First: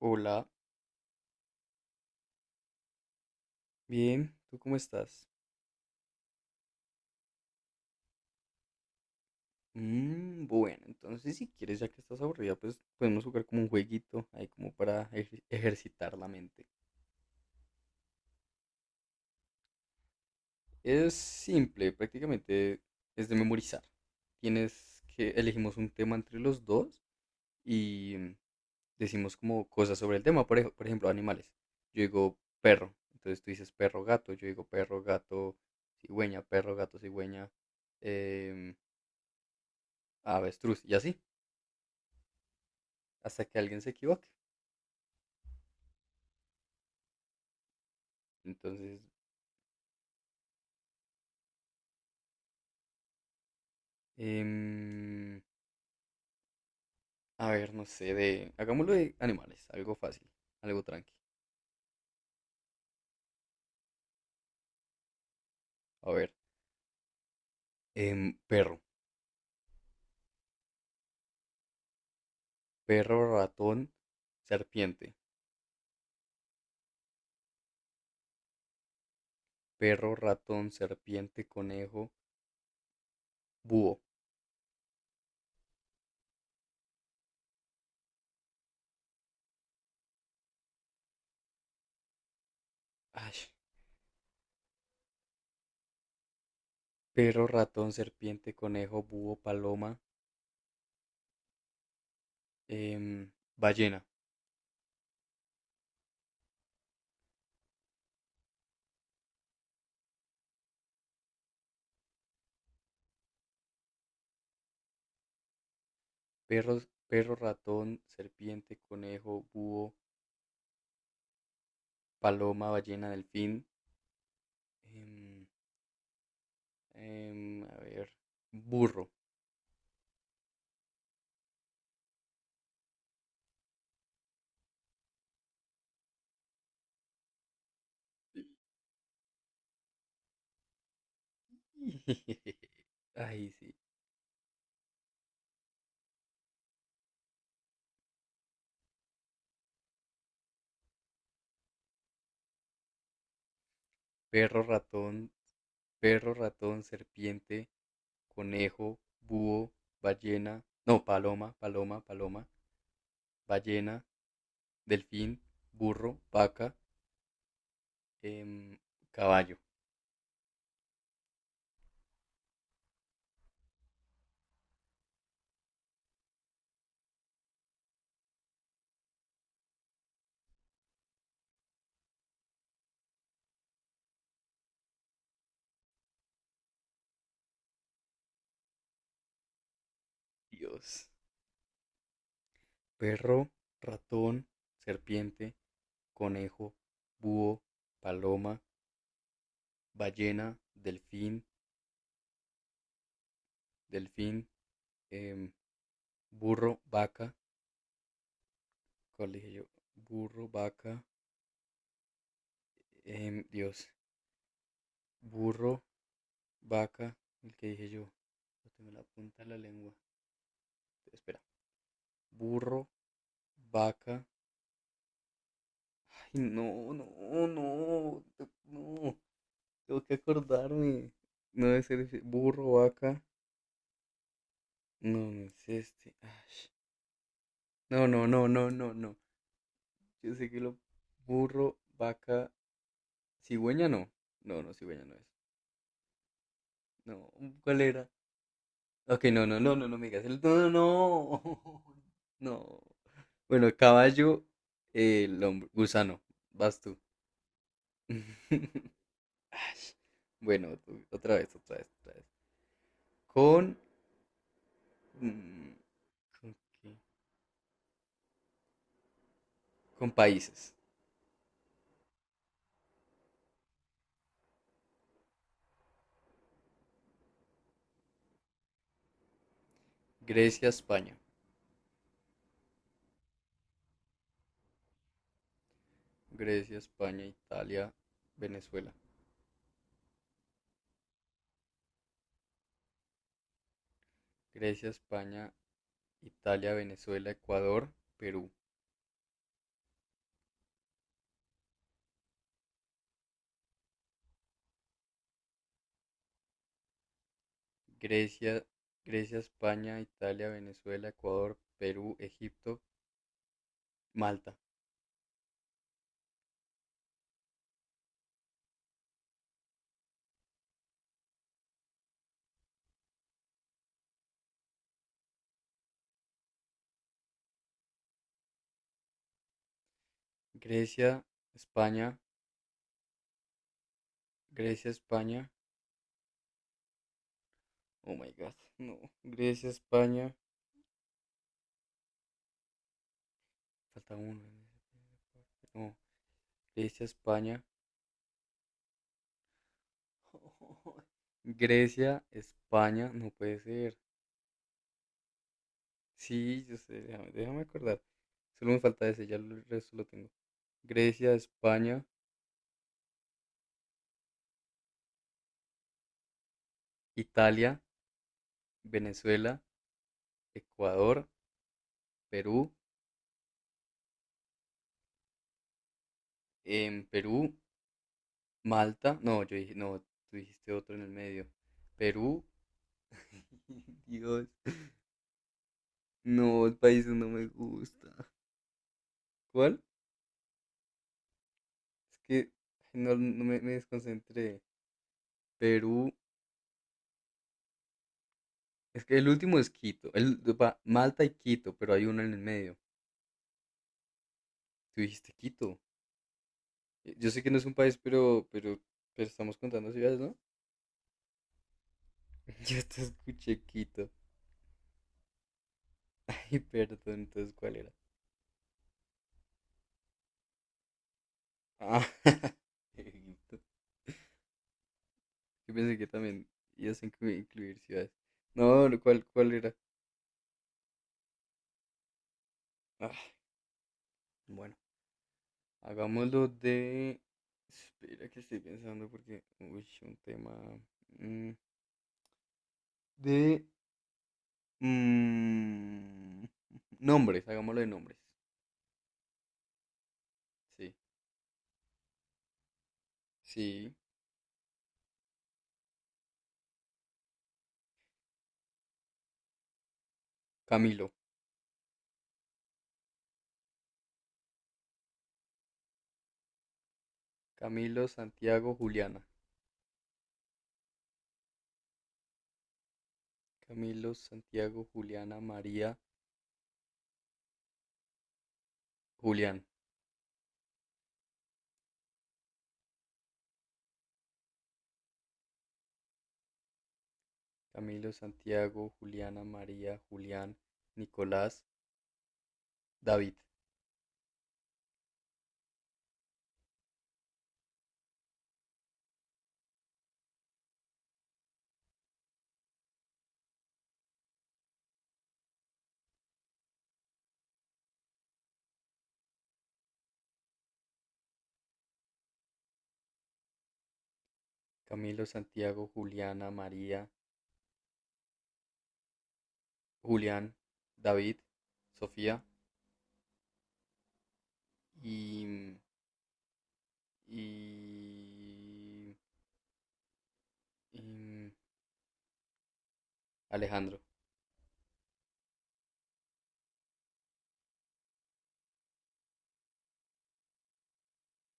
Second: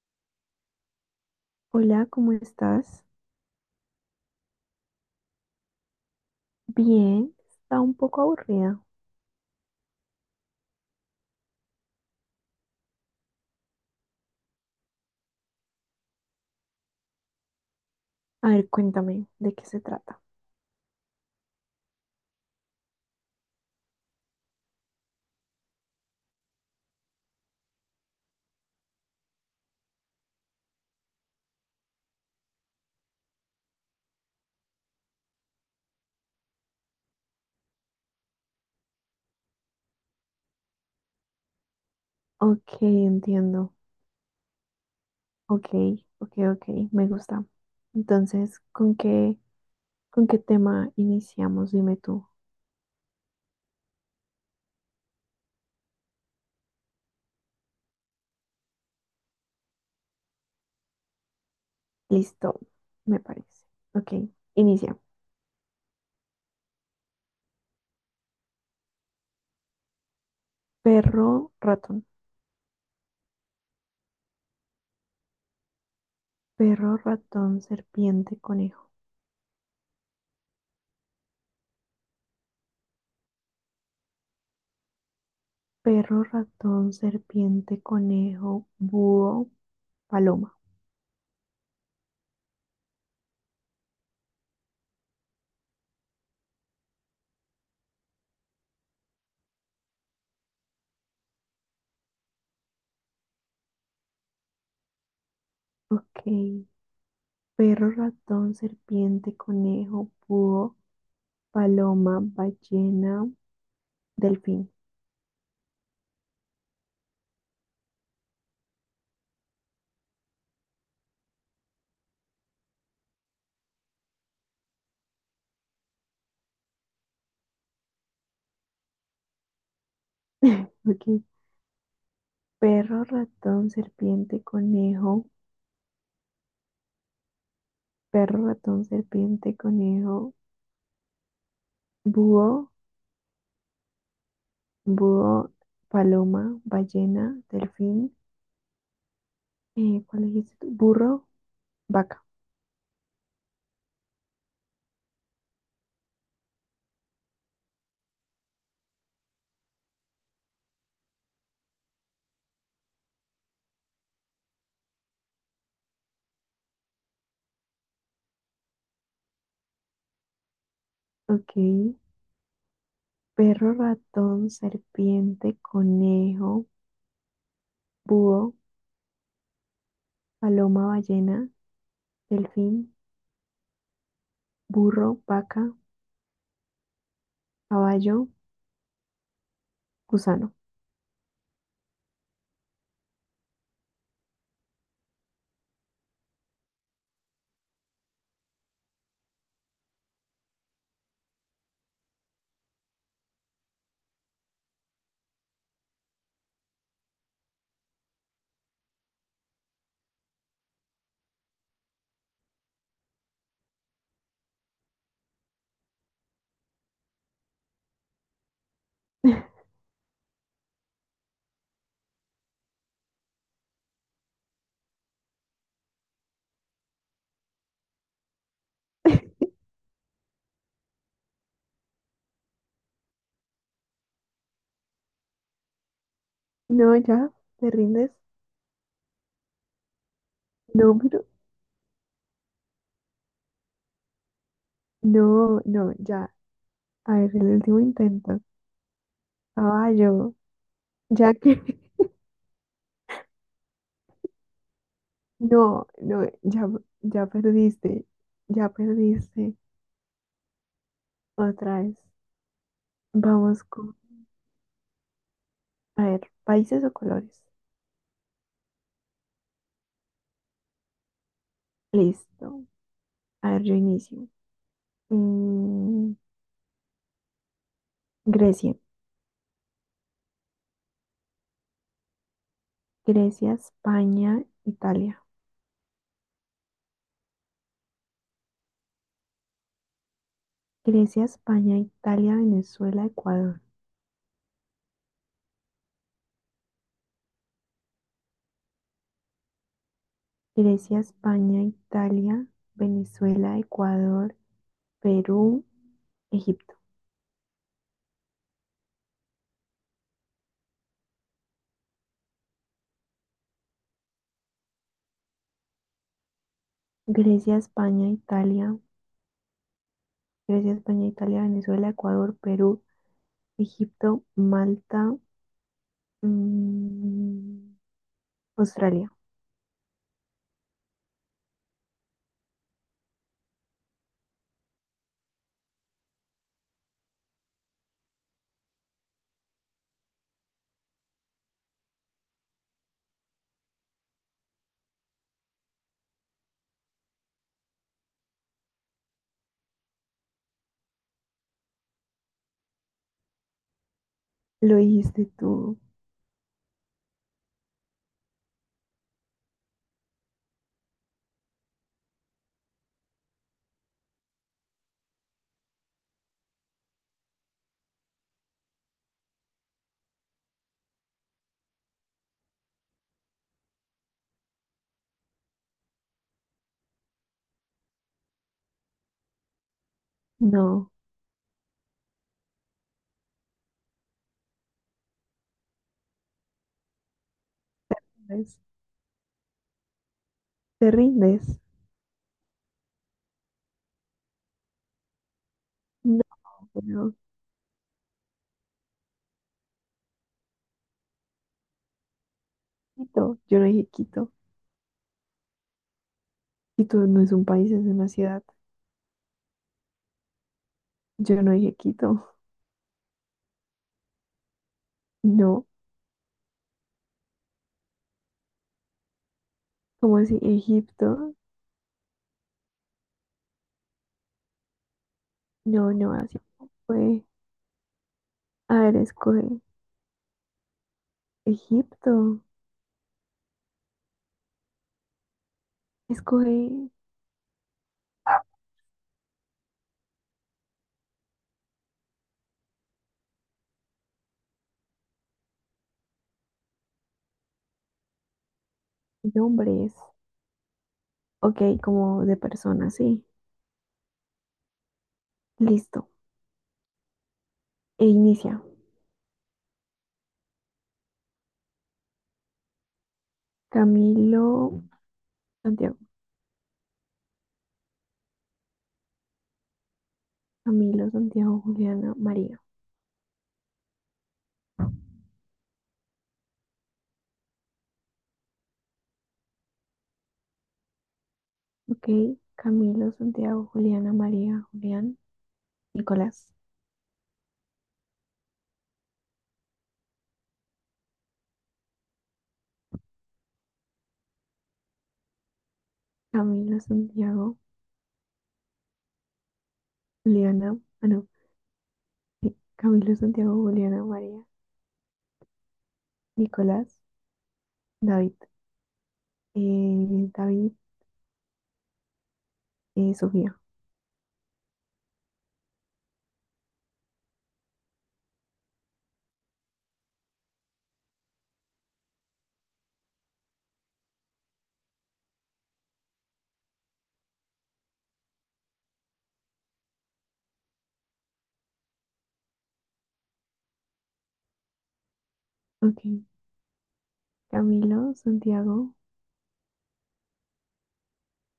Hola, Hola, ¿cómo estás? bien, ¿tú cómo estás? Bien, está un poco aburrida. Bueno, entonces si quieres, ya que estás aburrida, pues podemos jugar como un jueguito ahí como para ejercitar la mente. A ver, cuéntame de qué se trata. Es simple, prácticamente es de memorizar. Tienes que elegimos un tema entre los dos y decimos como cosas sobre el tema, por ejemplo, animales. Yo digo perro, entonces tú dices perro, gato, yo digo perro, gato, cigüeña, em, avestruz, y así, Ok, hasta que entiendo. alguien se equivoque. Ok, ok, ok, me gusta. Entonces, Entonces, ¿con qué tema iniciamos? Dime tú. em, a ver, no sé, hagámoslo de animales, algo fácil, algo tranqui. Listo, me parece. Ok, inicia. A ver, perro, Perro, ratón. perro, ratón, serpiente, Perro, ratón, serpiente, conejo. perro, ratón, serpiente, conejo, búho. Perro, ratón, serpiente, conejo, búho, paloma. Ay, perro, ratón, serpiente, conejo, búho, paloma, em, ballena. Ok, perro, ratón, serpiente, conejo, búho, paloma, ballena, delfín. Perro, perro, ratón, serpiente, conejo, búho, paloma, ballena, delfín. em, a ver, burro. Ok. Perro, ratón, serpiente, conejo. Perro, ratón, serpiente, conejo, búho, Ay, sí. búho, paloma, ballena, delfín. ¿Cuál dijiste tú? Burro, vaca. Perro, ratón, perro, ratón, serpiente, conejo, búho, ballena, no, paloma, paloma, paloma, ballena, delfín, burro, vaca, em, caballo. Ok. Perro, ratón, serpiente, conejo, búho, paloma, ballena, delfín, burro, vaca, caballo, gusano. Dios. Perro, ratón, serpiente, conejo, búho, paloma, ballena, delfín, delfín, em, burro, vaca. ¿Cuál dije yo? Burro, vaca. Dios. Burro, vaca, el que dije yo. No tengo en la punta de la lengua. Espera. Burro, vaca. Ay, no, no, no, no. Tengo que acordarme. No debe ser ese. Burro, vaca. No, no es este. Ay. No, ya, te No, rindes. no, no, no, no, no. Yo sé que lo No, pero, burro, vaca, cigüeña no. No, no, cigüeña no es. no, no, ya. A ver, No, el ¿cuál último era? intento. Ok, no, no, no, no, no me Caballo, digas. No, no, ya no. que, No. Bueno, caballo, el hombre, no, gusano, no, ya, vas tú. ya perdiste, ya perdiste. Ay, bueno, otra vez, otra Otra vez, vez. otra vez. Vamos Con, con, mm, a ver, ¿con países qué? o colores. Con países. Listo. A ver, yo inicio. Mm, Grecia, Grecia, España. Grecia, España, Italia. Grecia, España, Italia, Venezuela. Grecia, España, Italia, Venezuela, Ecuador. Grecia, España, Italia, Venezuela, Ecuador, Perú. Grecia, España, Italia, Venezuela, Ecuador. Perú, Egipto, Grecia, Grecia, España, Italia, Venezuela, Ecuador, Perú, Egipto, Malta. Grecia, España, Italia, Grecia, España, Italia, Venezuela, Ecuador, Perú, Egipto, Malta, mm, Australia. Grecia, España, Grecia, España, oh my god, no. Grecia, España. Falta uno. No, Grecia, España. Grecia, España. No puede ser. Lo dijiste tú. Sí, yo sé, déjame, déjame acordar. Solo me falta ese, ya el resto lo tengo. Grecia, España, Italia, Venezuela, Ecuador, Perú. En Perú, Malta. No, yo dije, no, tú dijiste No, otro en el medio. Perú. Dios. No, el país no me gusta. ¿ves? ¿Cuál? ¿Te rindes? Es que ay, no, no me desconcentré. Perú, No, pero es que el último es Quito. El, va, Malta y Quito, pero hay uno en el medio. Quito. Yo no dije Quito. Tú dijiste Quito. Quito no Yo es sé un que no es país, un es país, una ciudad. pero estamos contando ciudades, ¿no? Yo no dije Quito. Yo te escuché Quito. No. Ay, perdón, entonces, ¿cuál era? ¿Cómo así? Egipto. Ah, Egipto. Yo No, pensé que no, así también no ibas a fue. Incluir ciudades. A No, ver, no, ¿cuál escoge era? Egipto. Ah, bueno, hagámoslo Escoge de... Espera que estoy pensando porque... Uy, un tema. mm, de mm, Nombres, hagámoslo de nombres. nombres. Sí, Ok, como de persona, sí. sí, Listo. E inicia. Camilo. Camilo, Santiago. Camilo, Santiago, Juliana. Camilo, Santiago, Juliana, María. Camilo, Santiago, Juliana, María, Julián. Ok. Camilo, Santiago, Juliana, María, Julián, Nicolás. Camilo, Santiago, Juliana, María, Julián, Nicolás, David. Camilo, Santiago, Juliana. Ah, no. Sí, Camilo, Santiago, Juliana, María, Nicolás, David. Eh, David Sofía. Camilo, Santiago, Juliana, María, Julián, David, Sofía y, y, y Alejandro. Ok. Camilo, Santiago,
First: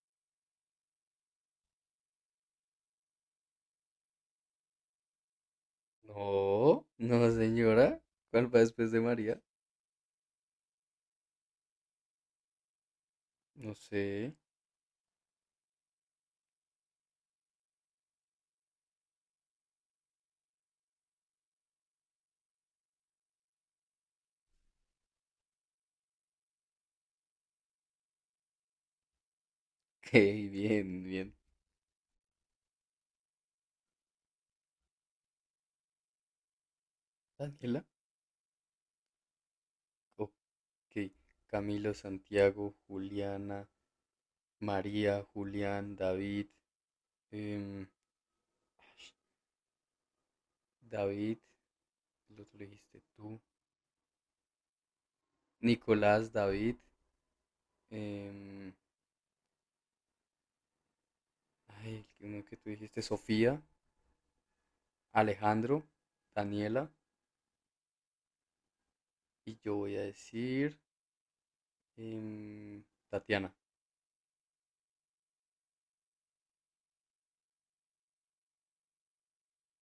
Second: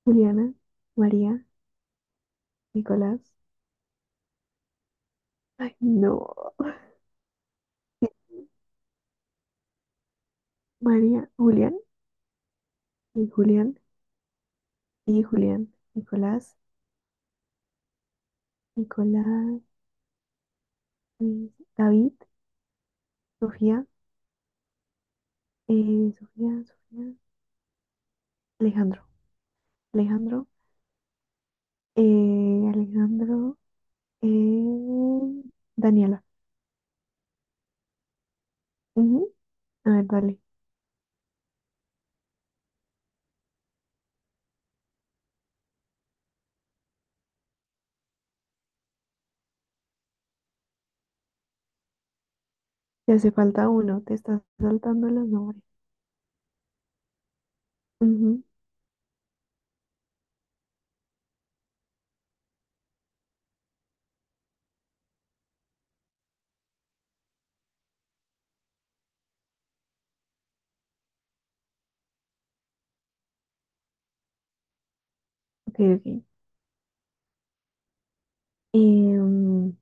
Juliana, María, Nicolás. Ay, no. No, no, señora. Sí, ¿Cuál va después de María? María Julián y No Julián. sé. Y Julián, Nicolás, Nicolás, Luis, David, Sofía, Sofía, Alejandro, Ok, Alejandro, bien, bien. Alejandro, eh, Daniela. Daniela. Ujú. A ver, Ok. dale. Camilo, Santiago, Juliana, María, Julián, David. em, David, el otro lo dijiste Te hace tú. falta uno, te estás saltando los nombres. Nicolás, David. Ujú. em, ay, uno que tú dijiste, Sofía, Alejandro, Daniela. Y yo voy a decir em, Tatiana. Ok, ok. Em,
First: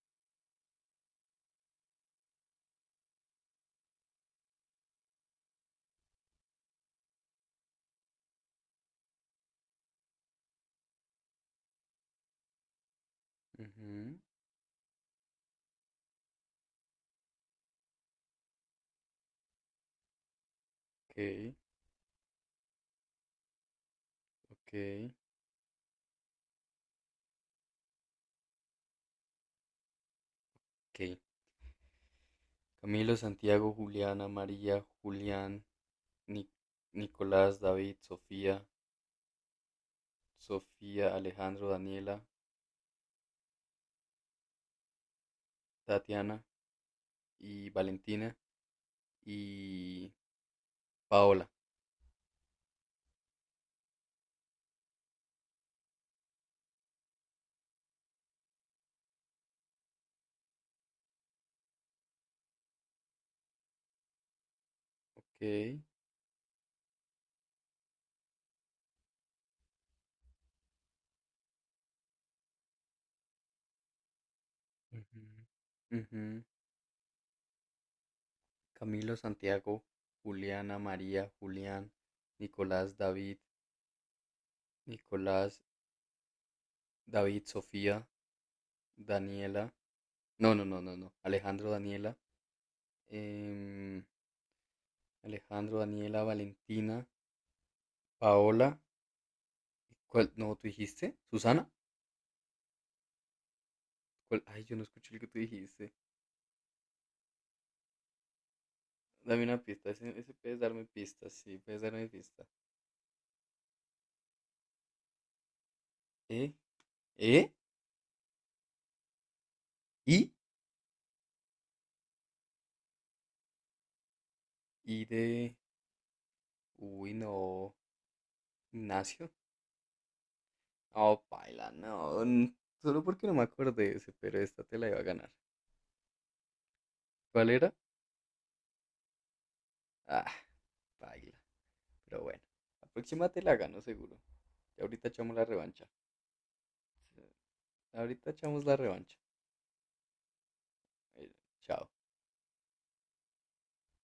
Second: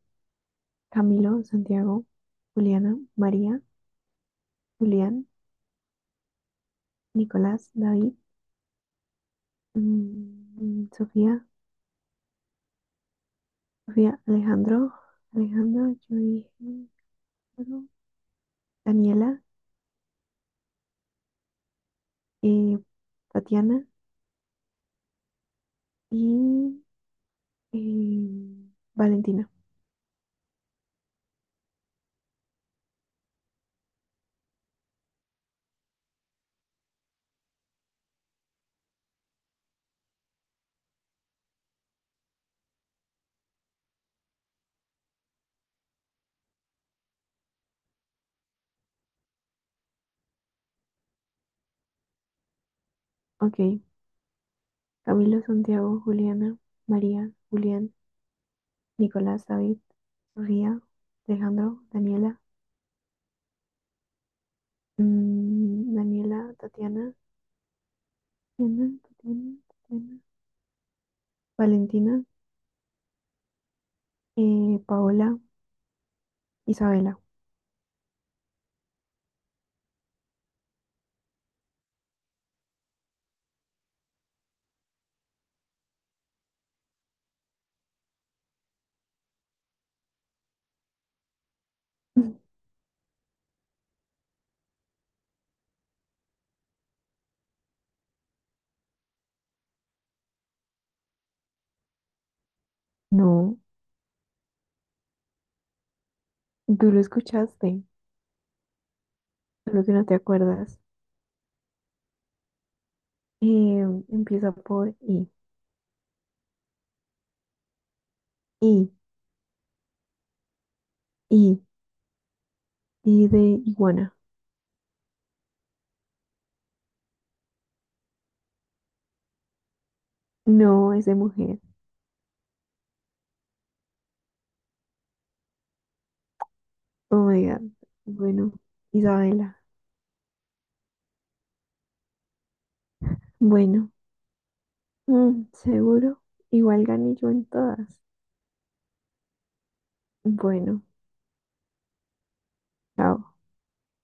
Camilo, Santiago, Juliana, María, Julián, Nicolás, David, mm, Sofía, Ujú, Sofía, Alejandro, Alejandro, yo dije. Alejandro. Daniela, ok, eh, Tatiana ok, y eh, Valentina. ok. Camilo, Santiago, Juliana, María, Julián, Ni- Nicolás, David, Sofía, Sofía, Alejandro, Daniela, Tatiana y Valentina y Paola. Ok, Camilo, Santiago, Juliana, María, Julián, Nicolás, David, Sofía, Alejandro, Daniela, Ok. mm, Daniela, Tatiana, Tatiana, Tatiana, Tatiana, Valentina, Ujú, Paola, ujú. Isabela. Camilo, Santiago, Juliana, María, Julián, Nicolás, David, Nicolás, David, Sofía, Daniela. No, no, no, no, no. Alejandro, Daniela. em, Alejandro, Daniela, Valentina, Paola. ¿Cuál? No, ¿tú dijiste? ¿Susana? No, ¿Cuál? Ay, yo no escuché lo que tú dijiste. tú lo escuchaste, Dame una solo pista. que no Ese, te ese puedes acuerdas. darme pistas. Sí, puedes darme pista. Eh, empieza por I, ¿Eh? ¿Eh? I, ¿Y? I, I de iguana. ¿Y de...? Uy, no. Ignacio. No es de Oh, mujer. paila, no. Solo porque no me acordé de ese, pero esta te la iba a ganar. Oh my ¿Cuál God. era? Bueno, Isabela. Ah, paila. Pero bueno. La próxima te la gano Bueno, seguro. Y ahorita mm, echamos la revancha. seguro. Igual gané yo en todas. Ahorita echamos la revancha. Bueno, Eh, Chao. chao.